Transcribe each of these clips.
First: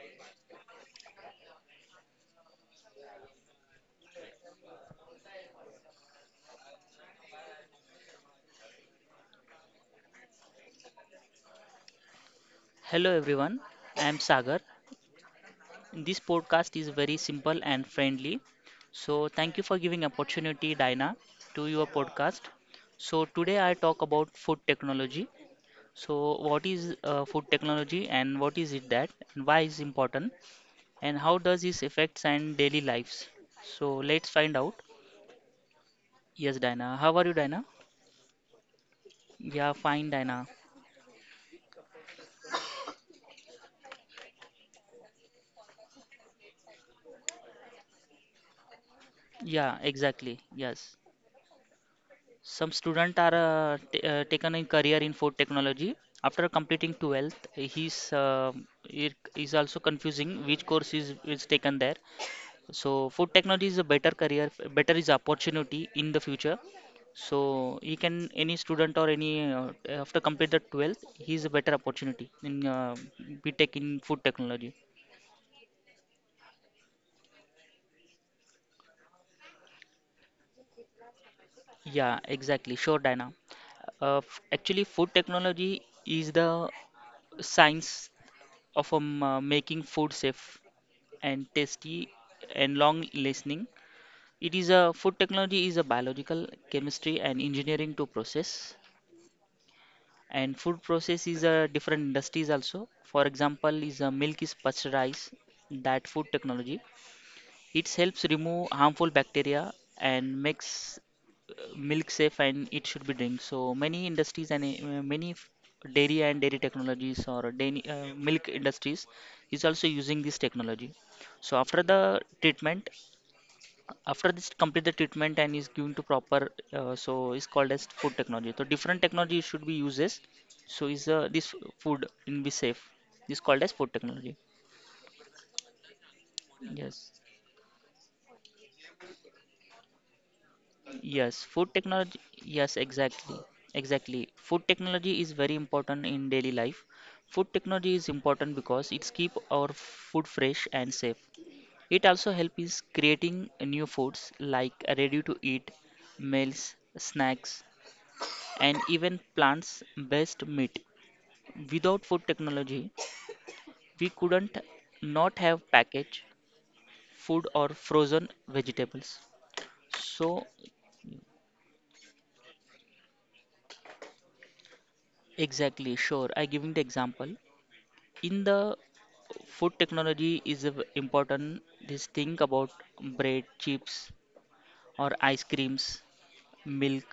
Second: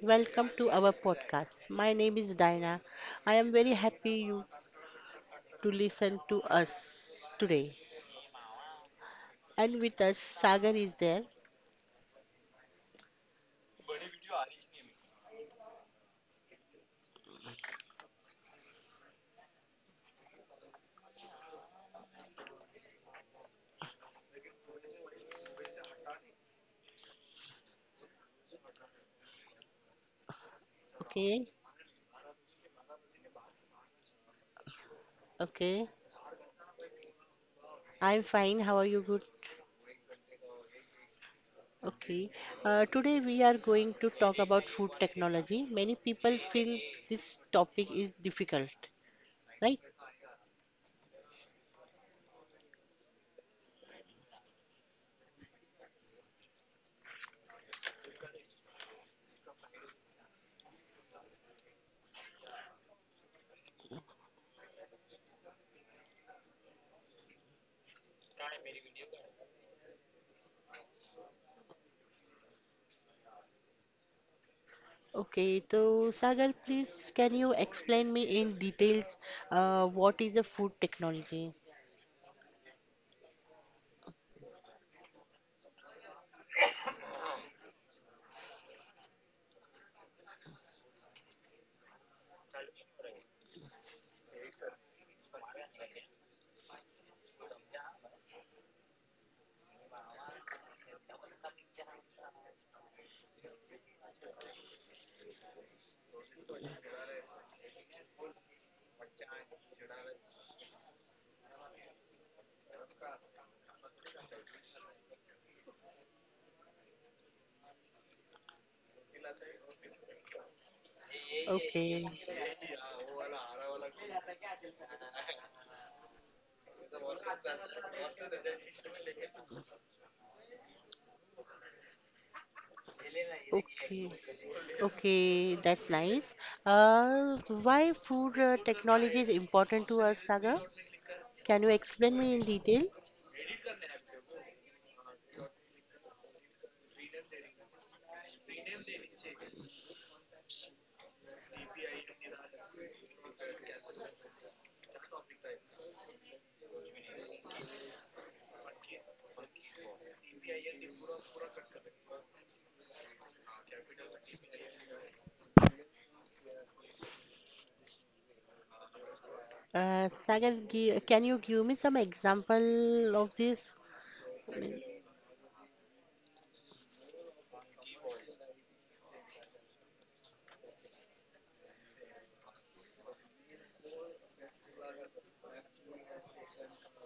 welcome to our podcast. My name is Diana. I am very happy you to listen to us today. And with us, Sagar is there. Hello everyone, I am Sagar. This podcast is very simple and friendly. So thank you for giving opportunity Dina to your podcast. So today I talk about food technology. So what is food technology and what is it that and why is important and how Okay, does this affects and daily lives? So let's find out. okay. Yes Dina, how are you Dina? I'm fine. How are you? Good. Yeah, fine Dina. Okay. Today we are going to talk about food technology. Many people feel this topic is difficult, Yeah, right? exactly. Yes. Some students are t taken in career in food technology. After completing 12th, he's it is also confusing which course is taken there. So food technology is a better career, better is opportunity in the future. So he can any student or any after complete the 12th, he is a better opportunity in BTech in food technology. Okay. So Sagar, please can you explain me in details what is a food technology? Yeah, exactly. Sure, Dina. Actually, food technology is the science of making food safe and tasty and long listening. It is a food technology is a biological chemistry and engineering to process and food process is a different industries also. For example, is a milk is pasteurized that food technology it helps remove harmful bacteria and makes milk safe and it should be drink. So many industries and dairy and dairy technologies or dairy, milk industries is also using this technology. So after Okay. the treatment, after this complete the treatment and is given to proper, so is called as food technology. So different technology should be uses. So is this food in be safe? This called as food Okay, technology. okay, that's nice. Yes. Uh, why food technology is important to us, Sagar? Yes, Can food you technology. explain me in Yes, detail? exactly. Exactly. Food technology is very important in daily life. Food technology is important because it's keep our food fresh and safe. It also helps is creating new foods like ready to eat meals, snacks, and even plants based meat. Without food technology, we couldn't not have packaged food or frozen vegetables. So Can you give me some example of this? exactly, sure. I giving the example in the food technology is a important. This think about bread, chips, or ice creams, milk,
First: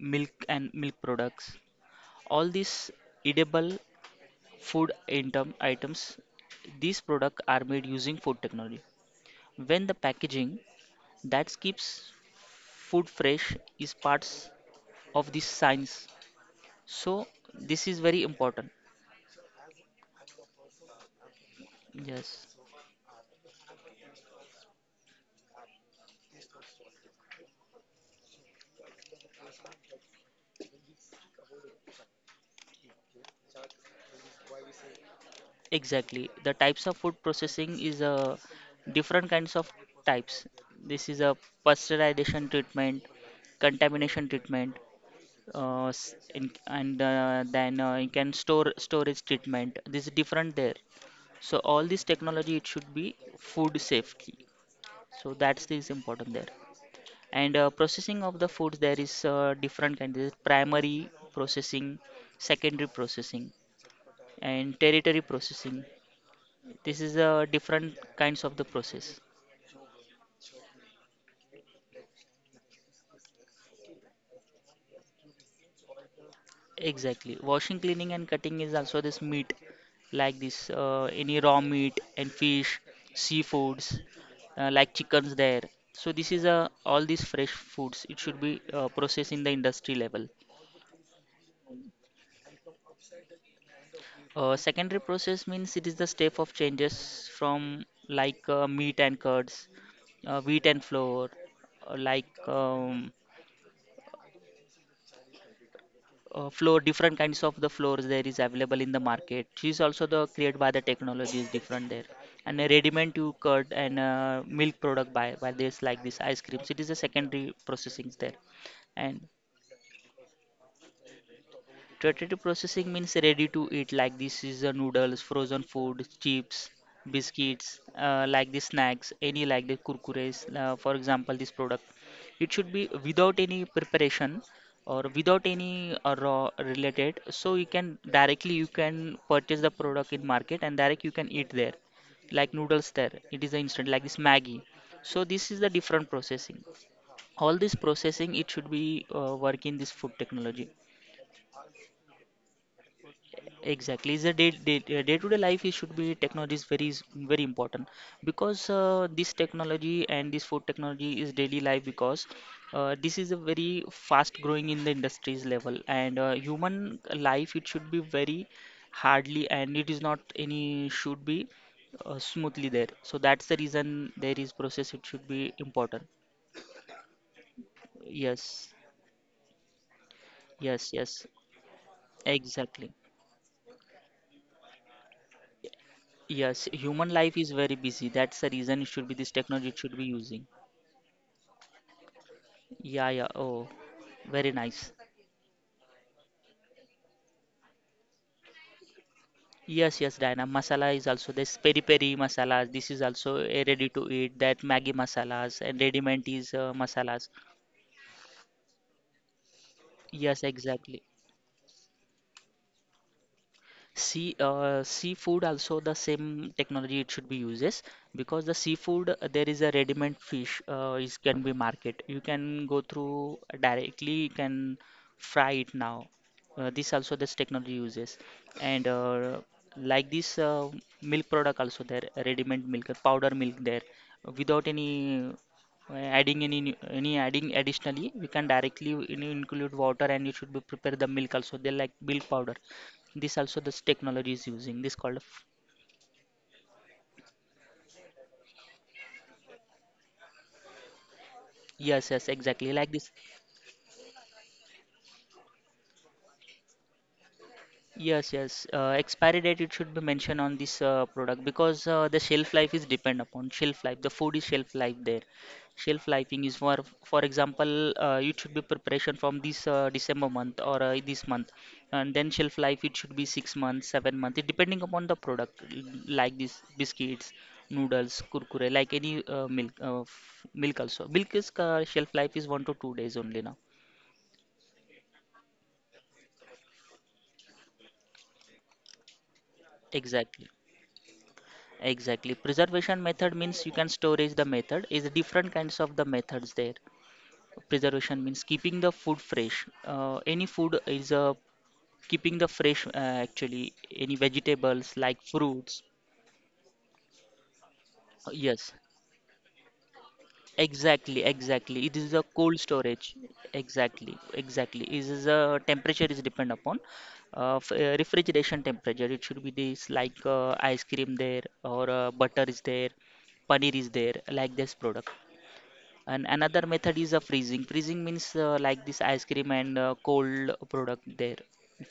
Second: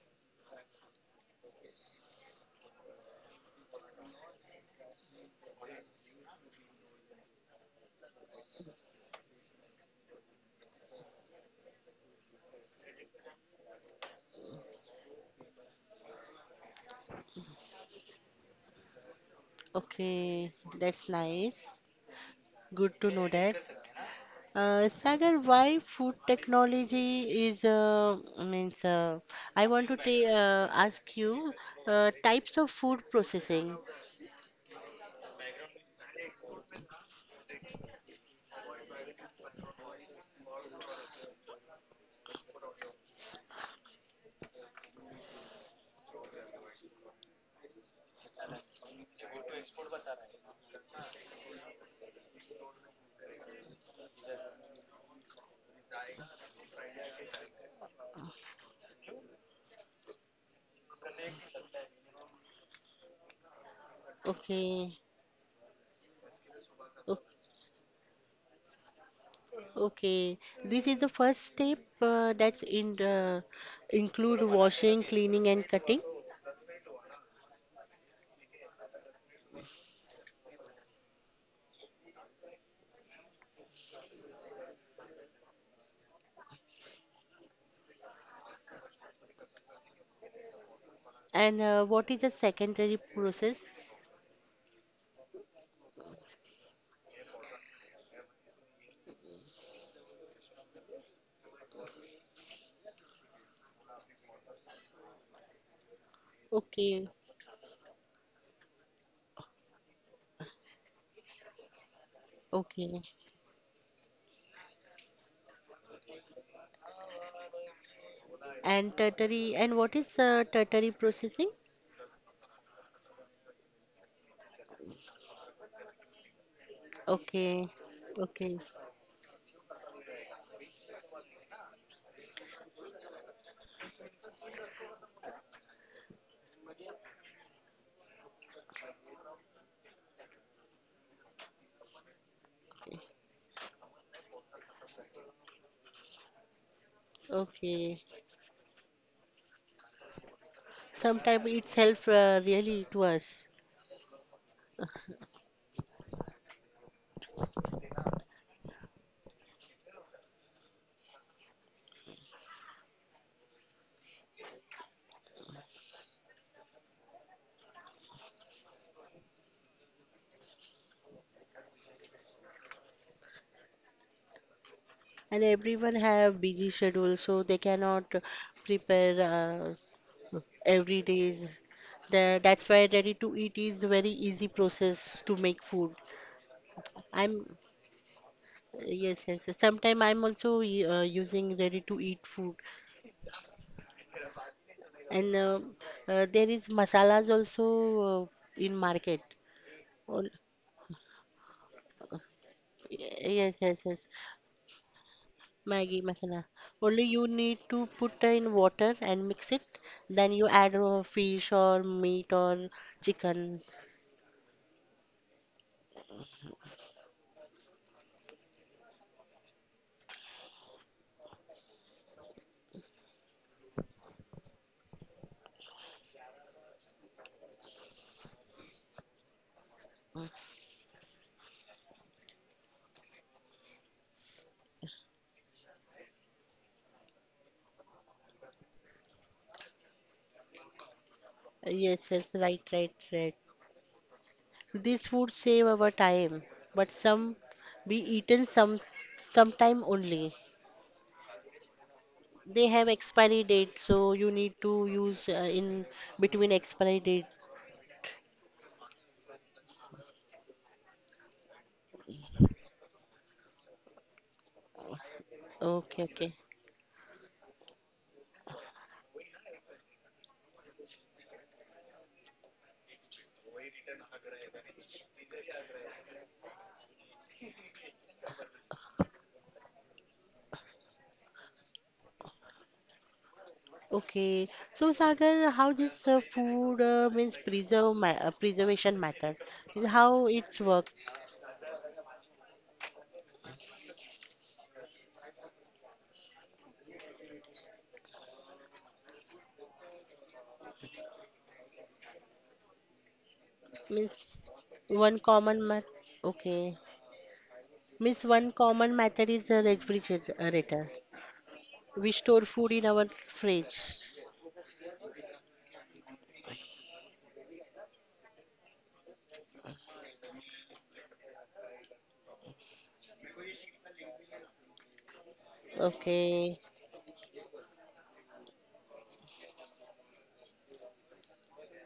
milk and milk products. All these edible items, these products are made using food technology. When the packaging that keeps food fresh is parts of this science. So this is very important. Okay, that's nice. Yes. Good to know that. Sagar, why food technology is means I want to ask you types of food processing. Exactly. The types of food processing is different kinds of types. This is a pasteurization treatment, contamination treatment, s- in, and then you can store storage treatment. This is different there. So all this technology it should be food safety. So that's this important there. And processing of the foods there is different kind. There is primary processing, secondary processing, and Okay, territory processing this is okay. a different kinds of the process. Okay, this is the first step that include washing, cleaning, and cutting. Exactly. Washing, cleaning, and cutting is also this meat, like this any raw meat and fish, seafoods, like chickens there. So this is a all these fresh foods. It should be processed in the industry level. And what is the secondary process? Secondary process means it is the step of changes from like meat and curds, wheat and flour, uh, like um, floor Okay, different kinds of the floors there is available in the market she's also the created by the technology is different there and a okay. ready-made to curd and milk product by this like this ice creams it is a secondary processing there And and tertiary, and what is tertiary processing? potato processing means ready to eat, like this is noodles, frozen food, chips, Okay, biscuits, like okay, the snacks, any like the kurkures, for example, this product. It should be without any preparation or without any raw related. So you can directly you can purchase the product in market and direct you can eat there, like noodles there. It is the instant like this Maggie. So this is the different processing. All this okay. processing it should be work in this food technology. Sometimes it's help really to us. Exactly, it's a day-to-day life. It should be technology is very important because this technology and this food technology is daily life because this is a very fast growing in the industries level and human life it should be very hardly and it is not any should be smoothly there. So that's the reason there is process. It should And be everyone important. have busy schedule, so they cannot Yes, prepare uh, yes, every yes. day. The, that's why Exactly. ready to eat is very easy process to make food. Yes, human life I'm is very busy. That's the reason it should be yes, this yes. technology it should Sometimes be I'm using. also using ready to eat food, Yeah, yeah. Oh, very nice. and there is masalas also uh, in market. Yes, yes, On- Diana. Masala is also this peri peri masalas. This is also yes, a yes, ready yes. to eat. That Maggi masalas and Maggi ready-made masala. is Only masalas. you need to put in water and mix it. Then Yes, you add exactly. Fish or meat or chicken. Seafood also the same technology it should be uses because the seafood there is a ready-made fish is can be market. You can go through directly. You can fry it now. This also this technology uses and like this milk product also there ready-made milk powder milk there without any any adding additionally we can directly include water and you should be prepare the milk also they like Yes, milk yes, powder, right, right, this right. also this technology is using this called This a would save our time, but some be eaten some sometime only. yes yes They exactly have like this, expiry date, so you need to use in between expiry date. yes yes. Uh, expiry date it should be mentioned on this product because the shelf life is depend upon shelf life the food is shelf life there, shelf Okay, okay, lifing is for example it should be preparation from this December month or this month, and then shelf life it should be 6 months 7 months it depending upon the product, like this biscuits noodles kurkure like any milk also milk is shelf life is 1 to 2 days only now. okay. So Sagar, how this food means preserve ma preservation method? How Exactly. it's work? Exactly. Preservation method means you can storage the method is different kinds of the methods there. Preservation means keeping the food fresh. Any food is keeping the fresh actually any Means vegetables one like common fruits. method. Okay, means one Yes. common method is a refrigerator. Exactly, exactly. It is We a store cold food in our storage. fridge. Exactly, exactly. It is a temperature is depend upon refrigeration temperature. It should be this like ice cream there or butter is there, paneer is there like this product. And Okay. another method is a freezing. Freezing means like this ice cream and cold product there.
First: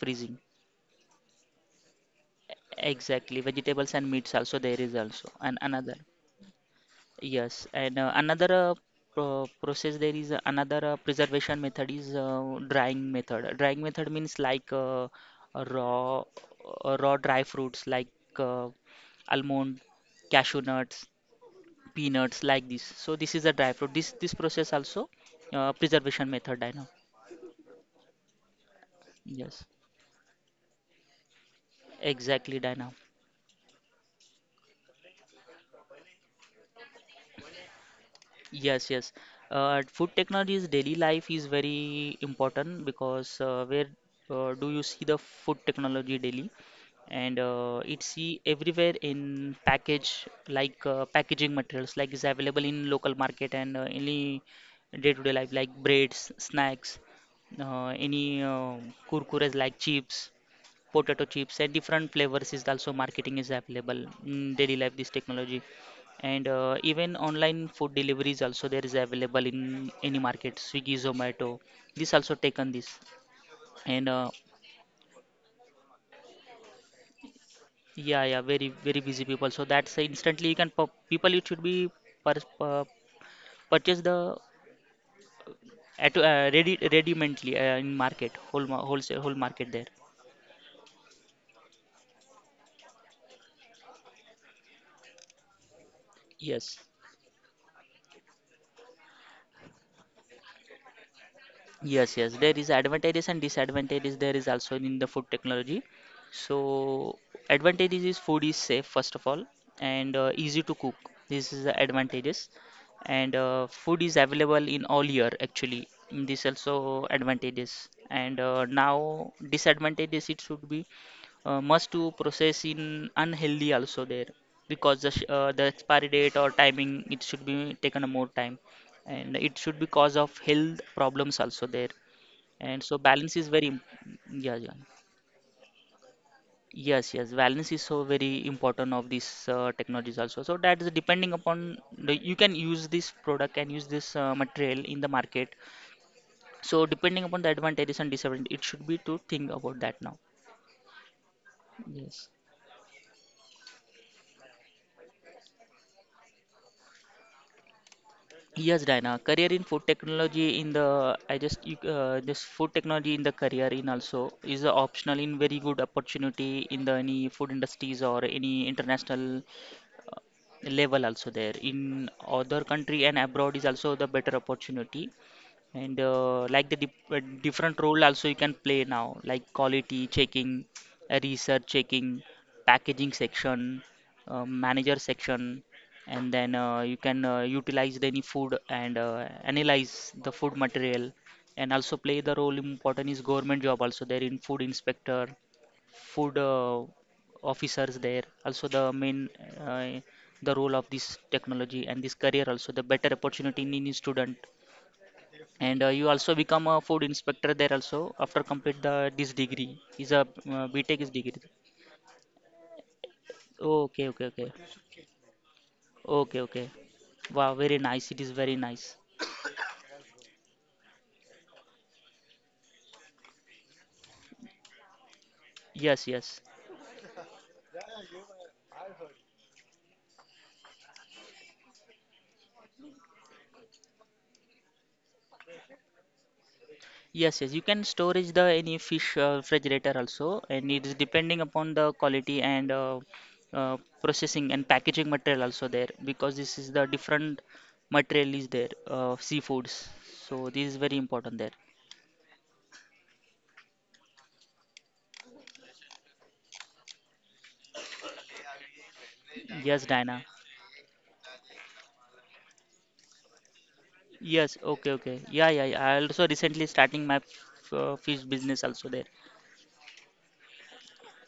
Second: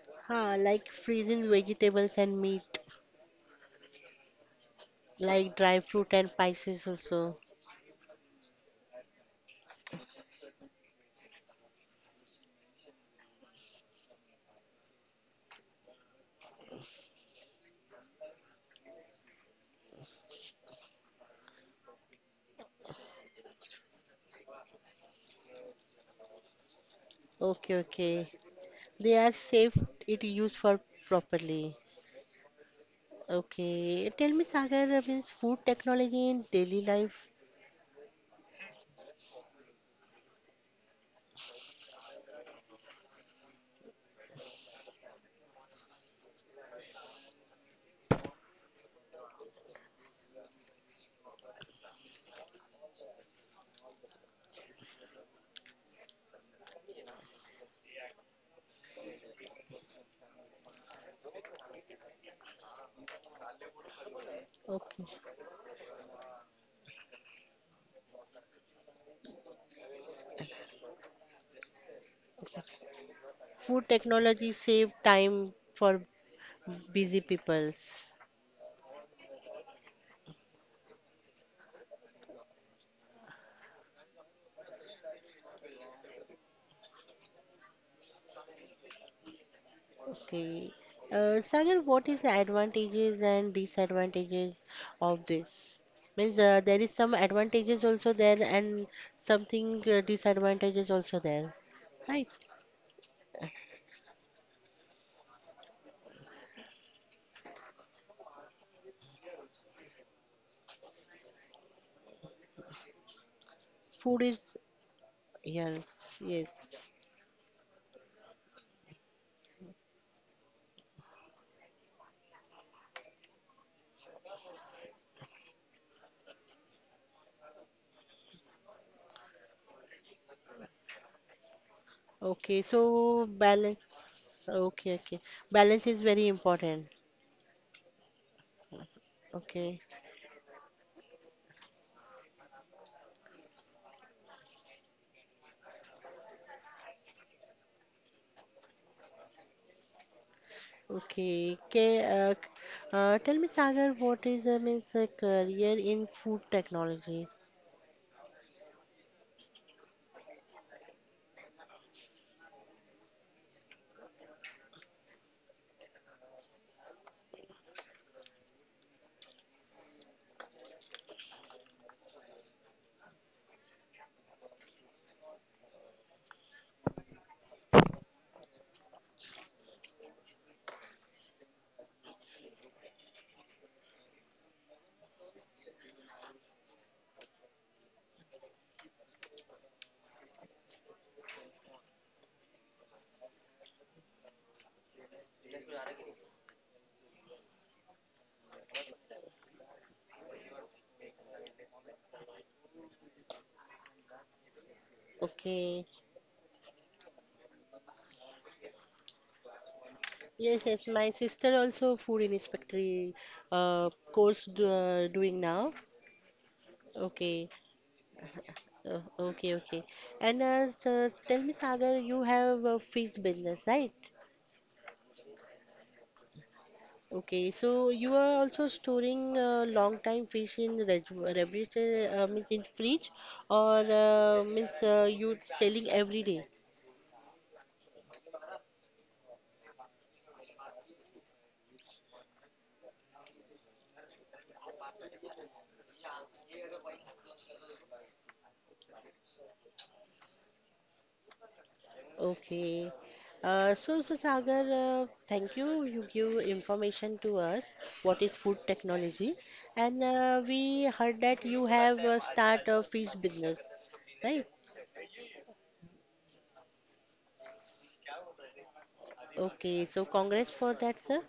Freezing. Huh, like freezing vegetables and meat, Exactly. Vegetables and meats also there is also. like And dry another. fruit and spices also. Yes. And another pro process there is another preservation method is drying method. Drying method means like raw raw dry fruits like uh, almond, cashew nuts, peanuts like this. So this is a dry fruit. This process also preservation method I know. Okay, okay. They are Yes, safe it used for properly. exactly, Dina. Okay. Tell me, Sagar, means food technology in daily life. Yes, yes. Food technology's daily life is very important because where do you see the food technology daily? And it's see everywhere in package like packaging materials like is available in local market and any day-to-day life like breads, snacks, any kurkures like chips, potato chips and different flavors is also marketing is available in daily life Okay. this technology, and even online food deliveries also there is available in any market, Swiggy, Zomato, this also Okay. taken this Food and technology save time for busy peoples. yeah yeah, very very busy people, so that's instantly you can people it should be per, uh, purchase the at ready mentally in market, whole wholesale whole market there, Okay. Sagar, what is the advantages and disadvantages of this? Means there yes. is some advantages also there and something disadvantages also there, Yes, right? yes, there is advantages and disadvantages. There is also in the food technology. So advantages is food is safe first of all, and easy to cook. This is the advantages, and food is Food is available in all year yes, actually. Mm, yes. this also advantages. And now disadvantages it should be must to process in unhealthy also there because the the expiry date or timing it should be taken a more time and it should be cause of health problems also there Okay, and so so balance is very balance. Yeah yeah, Okay, okay. Balance is very important. yes yes, balance is so very important of these Okay, technologies also, so that is depending upon the, you can use this product and use this material in the market, so depending upon the advantages and disadvantages it should be to think about that now, okay. Okay. yes. Tell me, Sagar, what is means a career in food technology? Yes, Diana. Career in food technology in the I just you, this food technology in the career in also is a optional in very good opportunity in the any food industries or any international level also there in other country and abroad is also the better opportunity. And like the different role also you can play now, like quality checking, research checking, packaging section, manager section. And then you can utilize any food and analyze the food material, and also play the role important is government job also there in food inspector, food officers there also the main uh, the role of this technology, and this career also the better opportunity in any student. Okay. And you also become a food inspector there also after complete the this degree is a Yes, yes. btech My is degree. sister also food inspectory uh, Okay, okay, course okay. do, uh, doing now. Okay, okay. Okay, Wow, very nice, it is very nice. Okay, okay. And so tell me, Sagar, you have a fish business, right? Yes, yes. Okay, so you are also storing long time fish in refrigerator, means in fridge, or means you selling every day? Yes, yes, you can storage the any fish refrigerator also, and it is depending upon the quality and uh, processing and packaging material also there, because this is the different material is there, seafoods. So this is very important there. Okay. So Sagar, thank you. You give information to us what is food technology, Yes, and Diana. We heard that you have start a fish business, right? Yes, okay, okay. Yeah, yeah, yeah. I also recently starting my fish business also there. Okay. So, congrats for that, sir.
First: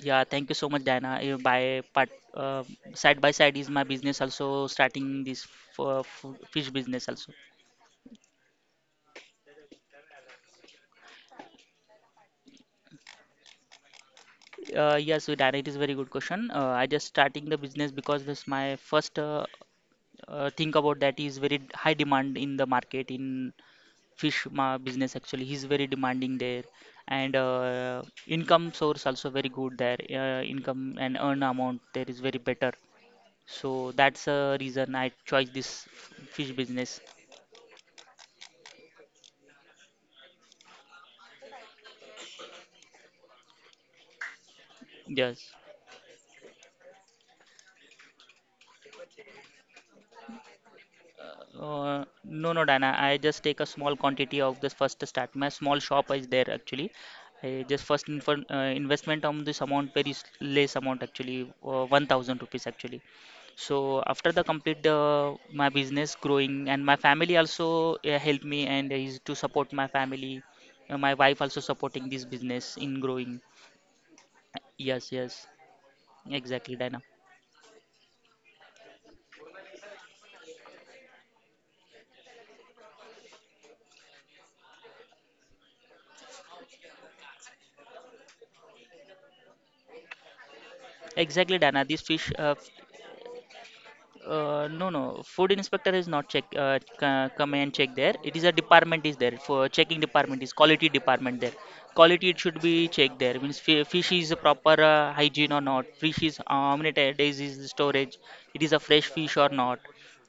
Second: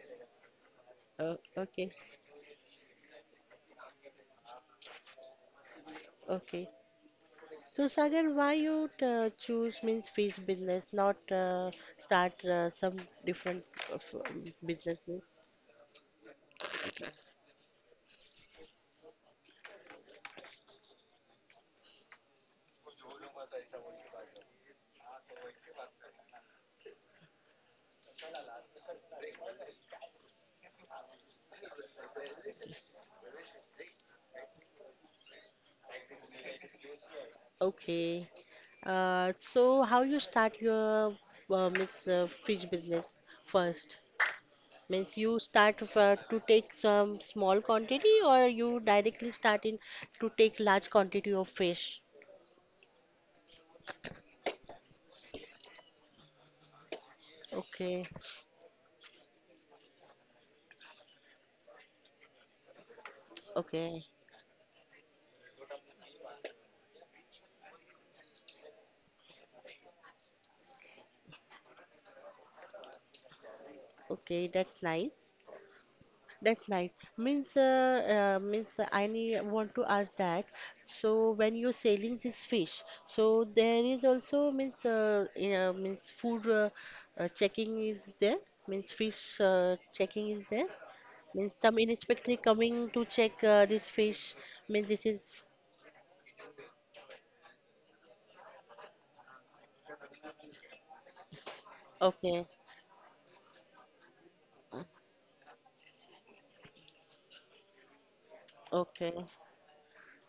Yeah, thank you so much, Diana. You by Okay. part, side by side is my business also starting this Okay. fish business also. So, Sagar, why you choose means fish business, not start some different uh, f- businesses? Yes, so Diana, it is very good question. I just starting the business because this my first think about that is very high demand in the market in fish ma business, actually he's very demanding there. And income source also very good there, income and earn amount there is very better. So that's a reason I choice this fish business. Okay. So how you start your means fish business first? Means you Yes. start to take some small quantity or you directly start in to take large quantity of fish? No, no, Dana. I just take a small quantity of this first start. My small shop is there actually. I just first Okay. infor investment on this amount, very less amount actually, 1000 rupees actually. So Okay. after the complete the my business growing and my family also help me and is to support my family. My wife also supporting this business in growing. Okay, that's Yes, nice. yes, That's exactly, nice. Dana. Means, means I need, want to ask that. So when you're selling this fish, so there is also means means food checking is there. Means fish checking is there. Means Exactly, some Dana. This fish inspector coming to check this fish. No, Means this no. is Food inspector is not check. Come and check there. It is a department is there for checking, department is quality department there. Quality it okay. should be checked there. Means fish is a proper hygiene or not. Fish is how many days is the storage. It is a fresh Okay, fish or not.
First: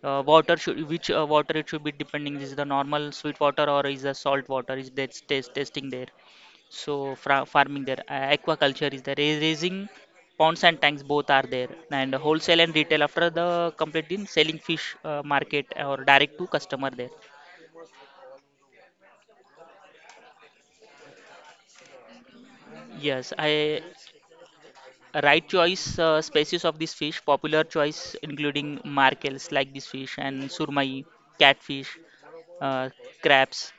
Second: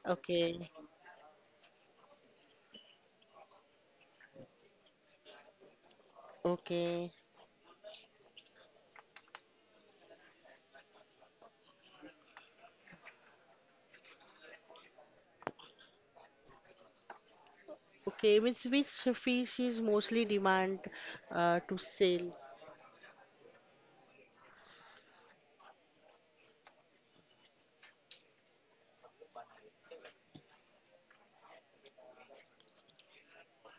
Water okay, should which water it should be depending is the normal sweet water or is the salt water, is that test testing there. okay, So farming there, aquaculture is there, raising ponds and tanks, both are there, and wholesale and retail after the completing selling fish market or direct to customer there. okay. Means which fish is mostly demand to sell? Yes, I right choice species of this fish, popular choice including markels like this fish and surmai, catfish, uh, crabs,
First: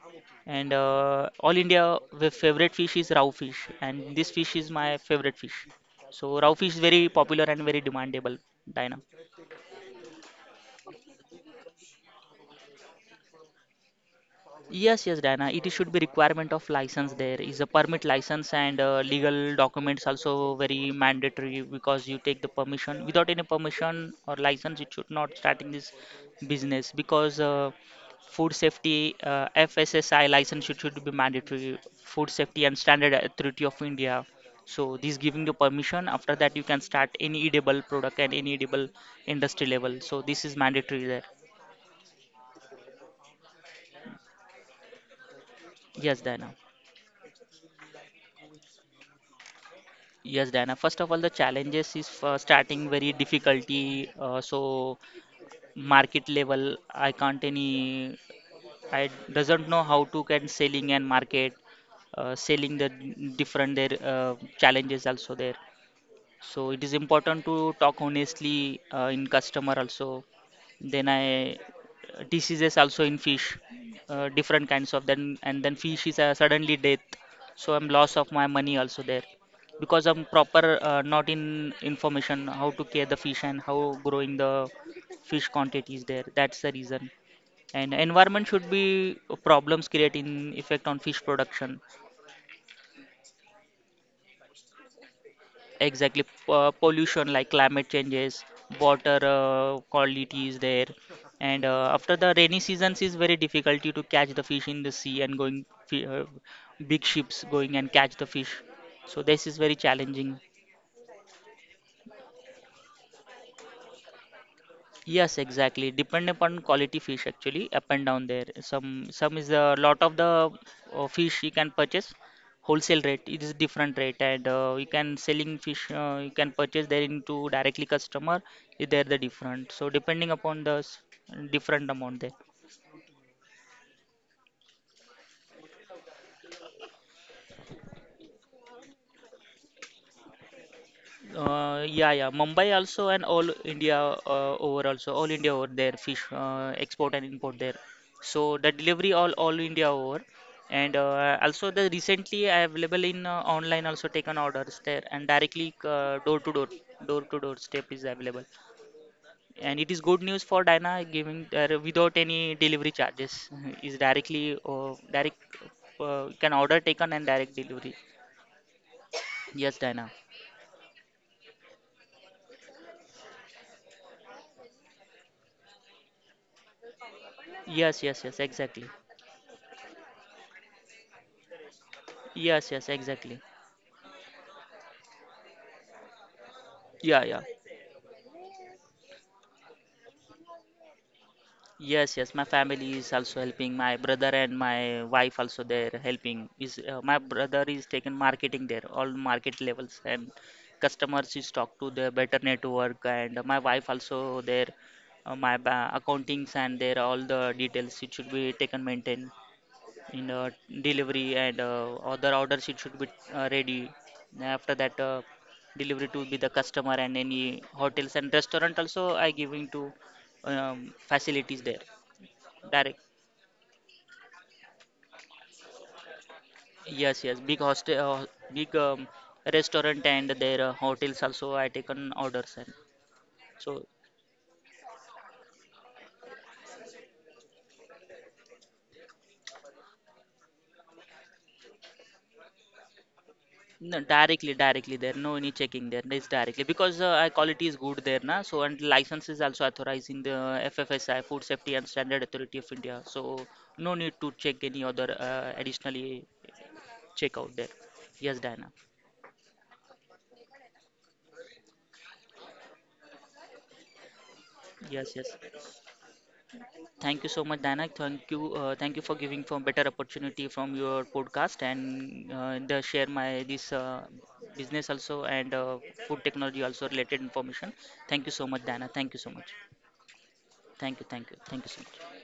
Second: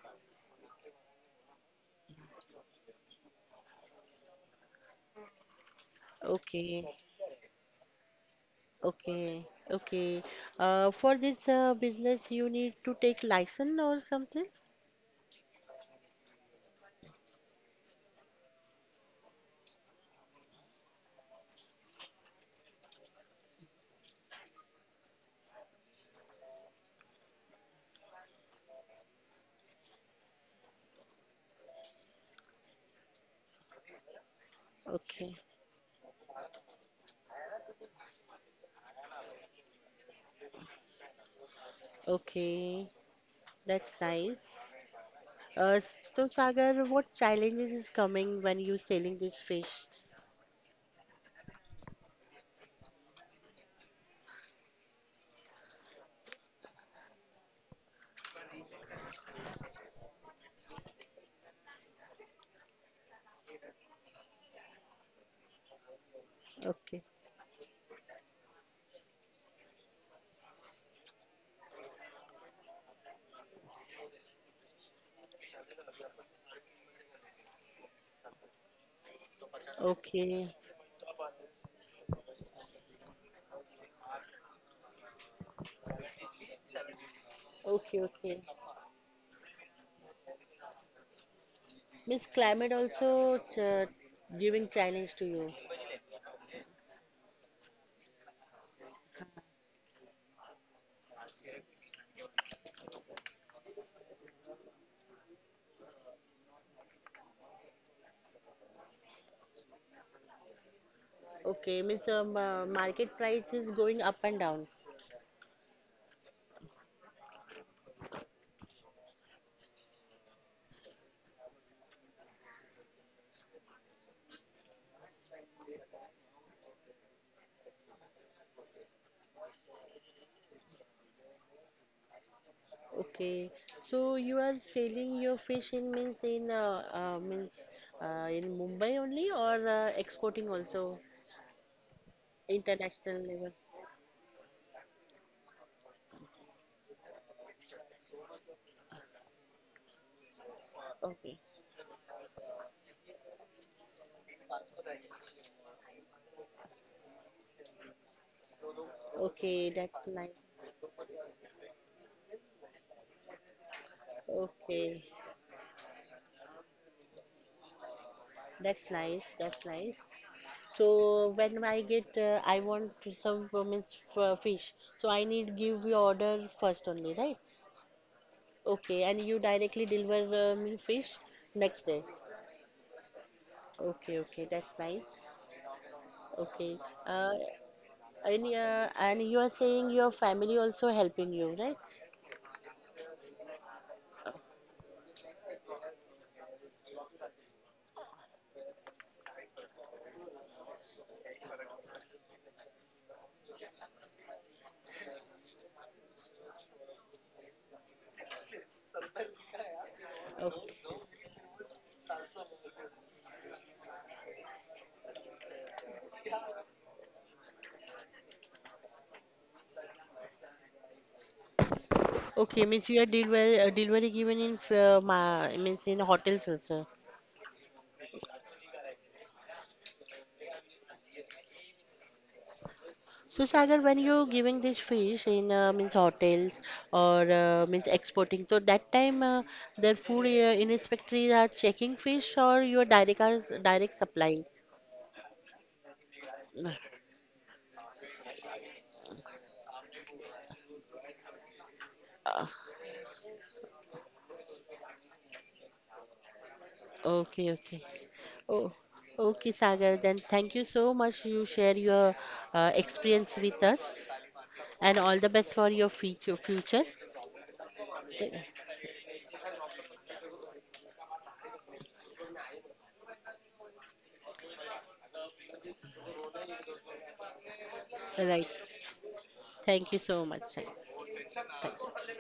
and all India the favorite fish is raw fish, and this fish is my favorite fish. So raw fish is Okay, very popular and very demandable, Diana. okay, okay. For this business, you need to take license or something? Yes, yes, Diana. It should be requirement of license. There is a permit license and legal documents also very mandatory, because you take the permission. Without any permission or license, it should not starting this business, because food safety FSSI license should be mandatory. Food safety and standard authority of India. So this Okay, giving the permission. After that, you can start any edible product and any edible industry level. So this is mandatory there. okay. That's nice. Uh, Yes, so Diana. Sagar, what challenges is coming when you selling this fish? Yes, Diana. First of all, the challenges is for starting very difficulty. So market level, I can't any. I doesn't know how to can selling and market, selling the different there challenges also there. So it is Okay, important to talk honestly in customer also. Then I diseases also in fish, different kinds of, then and then fish is suddenly death. So I'm loss of my money also there, because I'm okay, proper not in information how to care the fish and how growing the fish quantities there. That's the reason. And okay, okay. environment should be problems creating effect on fish production. Means climate also ch giving challenge to you. Exactly, pollution like climate changes, water quality is there, and after the rainy seasons is very difficult to catch the fish in the sea and going big ships going and catch the fish. So this is very challenging. Okay, means market price is going up and down. Yes, exactly. Depend upon quality fish actually, up and down there. Some is a lot of the fish you can purchase wholesale rate. It is different rate, and you can selling fish, you can purchase there into directly customer. There the different. So depending upon the different amount there. Okay, so you are selling your fish in means in means in Mumbai only or exporting also Yeah, yeah. Mumbai also international and all level? India over also, all India over there fish export and import there. So the delivery all India over, and Okay, also the recently available in online also, taken orders there, and directly door to door step is available. okay, And it that's is good news nice. for Dyna, giving there without any delivery charges. Is directly Okay, direct can order taken and direct delivery. that's nice. That's Yes, nice. Dyna. So when I get, I want to some means fish. So I need give you order first only, right? Yes, yes, yes, exactly. Okay, and you directly deliver me fish next day. Yes, yes, exactly. Okay, okay, that's nice. Okay. Yeah, Uh, yeah. And yeah, and you are saying your family also helping you, right? Yes, yes. My family is also helping. My brother and my wife also there helping. Is my brother is taking marketing there, all market levels, and customers is talk to the better network, and my wife also there. My accountings and there all the details it should be taken maintain in Okay, delivery and other orders it should be ready. After that delivery to be the customer, and any hotels and restaurant also I giving to, um, facilities there. okay, means you Direct, are delivery delivery given in means in hotels also. yes, yes, big hostel, big, restaurant and their hotels also I taken orders, and So so Sagar, when you giving this fish in means hotels or means exporting, so that time their food inspectors are checking fish or you are direct no, supplying. directly, directly there. No any checking there. It's directly Uh, because our quality is good there, na. So, and license is also authorized in the FFSI, Food Safety and Standard uh, Authority of India. So no need to check any other additionally check okay, out there. okay. Yes, Oh, Diana. okay, Sagar. Then thank you so much. You share your experience with us. And Yes, all the yes. best for your future future. Thank you so much, Diana. Th- Thank you for giving from better opportunity from your podcast, and the share my this business also, and food technology also related information. Thank you so Right. much, Diana. Thank you so much. Thank you so much. Thank you, thank you, thank you so much.